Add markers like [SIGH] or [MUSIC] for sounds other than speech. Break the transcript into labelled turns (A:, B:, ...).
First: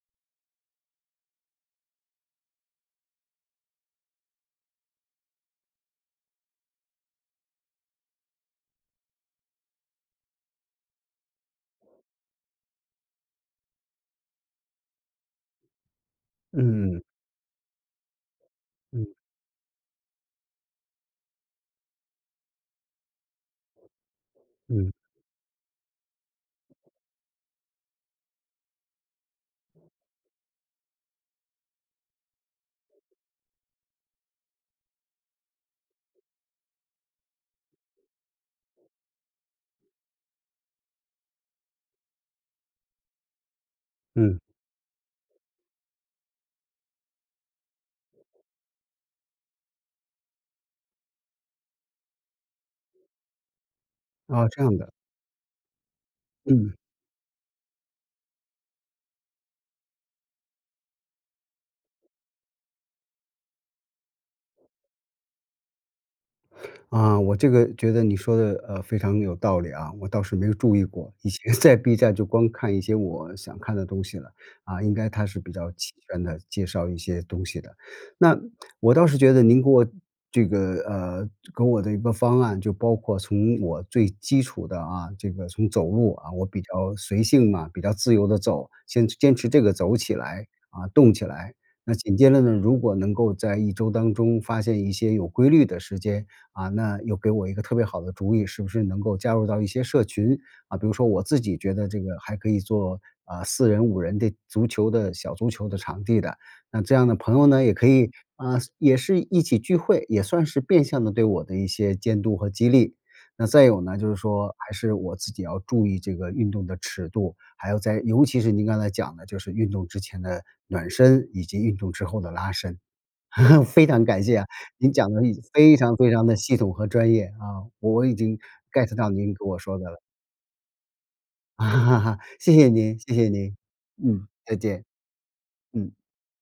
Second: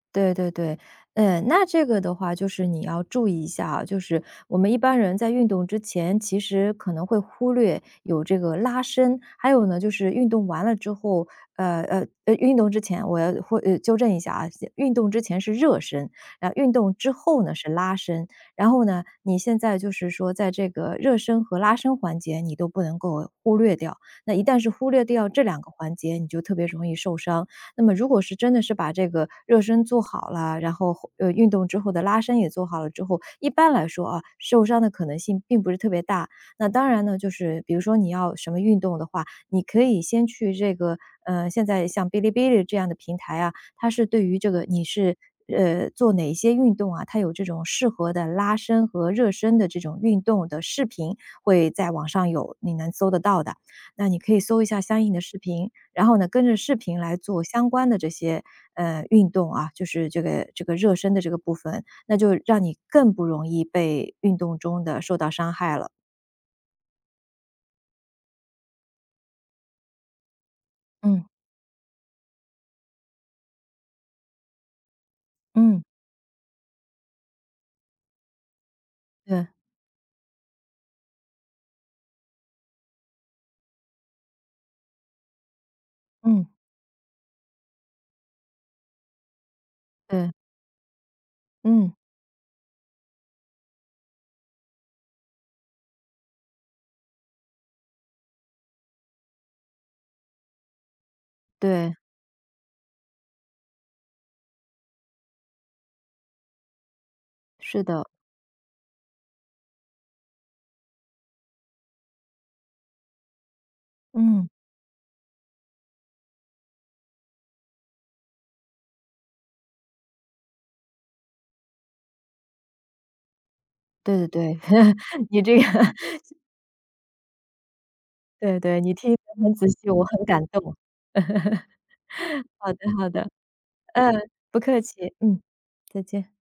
A: 对对对，嗯，那这个的话，就是你要注意一下啊，就是我们一般人在运动之前，其实可能会忽略有这个拉伸，还有呢，就是运动完了之后呃，呃，呃，运动之前我要会呃，纠正一下啊，先运动之前是热身，然运动
B: 嗯。
A: 之后呢，是拉伸。然后呢，
B: 嗯。
A: 你现在就是说在这个热身和拉伸环节你都不能够忽略掉，那一旦是忽
B: 嗯。
A: 略掉这两个环节你就特别容易受伤。那么如果是真的是把这个热身做好了，然后，呃，运动之后的拉伸也做好了之后，一般来说，啊，受伤的可能性并不是特别大。那当然呢，就是比如说你要什么运动的话，你可以先去这个呃，现在像哔哩哔哩这样的平台啊，它是对于
B: 嗯。
A: 这个你是，呃，做哪一些运动啊，它有这种适合的拉伸和热身的这种运动的视频，会在网上有，你能搜得到的，那你可以
B: 啊，
A: 搜
B: 这
A: 一
B: 样
A: 下
B: 的。
A: 相应的视频，然后呢，跟着
B: 嗯。
A: 视频来做相关的这些，呃，运动啊，就是这个这个热身的这个部分，那就让你更不容易被运动中的受到伤害了。
B: 啊，我这个觉得你说的，呃，非常有道理啊，我倒是没有注意过。
A: 嗯。
B: 以前在 B 站就光看一些我想看的东西了，啊，应该它是比较
A: 嗯。
B: 齐全地介绍一些东西的。那，我倒是觉得
A: 对。
B: 您给我这个呃，给我的一个方案，就包括从我最基础的啊，这个从走路，啊，我
A: 嗯。
B: 比较随性嘛，比较自由地走，坚持坚持这个走起
A: 对。
B: 来，啊，动起来。
A: 嗯。
B: 那紧接着呢，如果能够在一周当中发现一些有规律的时间，啊，那又给我一个特别好的主意，是不是能够加入到一些社群。啊，比如说我自己觉得
A: 对。
B: 这个还可以做，啊，4人、5人的足球的小足球的场地的，那这样的朋友呢，也
A: 是
B: 可
A: 的。
B: 以，啊，也是一起聚会，也算是变相地对我的一些监督和激励。那再有呢，就是
A: 嗯。
B: 说还是我自己要注意这个运动的尺度，还有在尤其是您刚才讲的，就是运动之前的暖身以及运动之后的拉伸，[CHUCKLES] 非常
A: 对
B: 感
A: 对
B: 谢啊，
A: 对，
B: 您讲得
A: [CHUCKLES] 你
B: 已
A: 这个
B: 非常非常的系统和专业，啊，我已经
A: 对对，你
B: get 到
A: 听
B: 您
A: 得
B: 跟
A: 很
B: 我
A: 仔
B: 说
A: 细，
B: 的了。
A: 我很感动。
B: [CHUCKLES]
A: [CHUCKLES]
B: 谢谢
A: 好的
B: 您
A: 好
B: 谢
A: 的，
B: 谢您，嗯，
A: 嗯，
B: 再
A: 不客
B: 见。
A: 气，嗯，
B: 嗯。
A: 再见。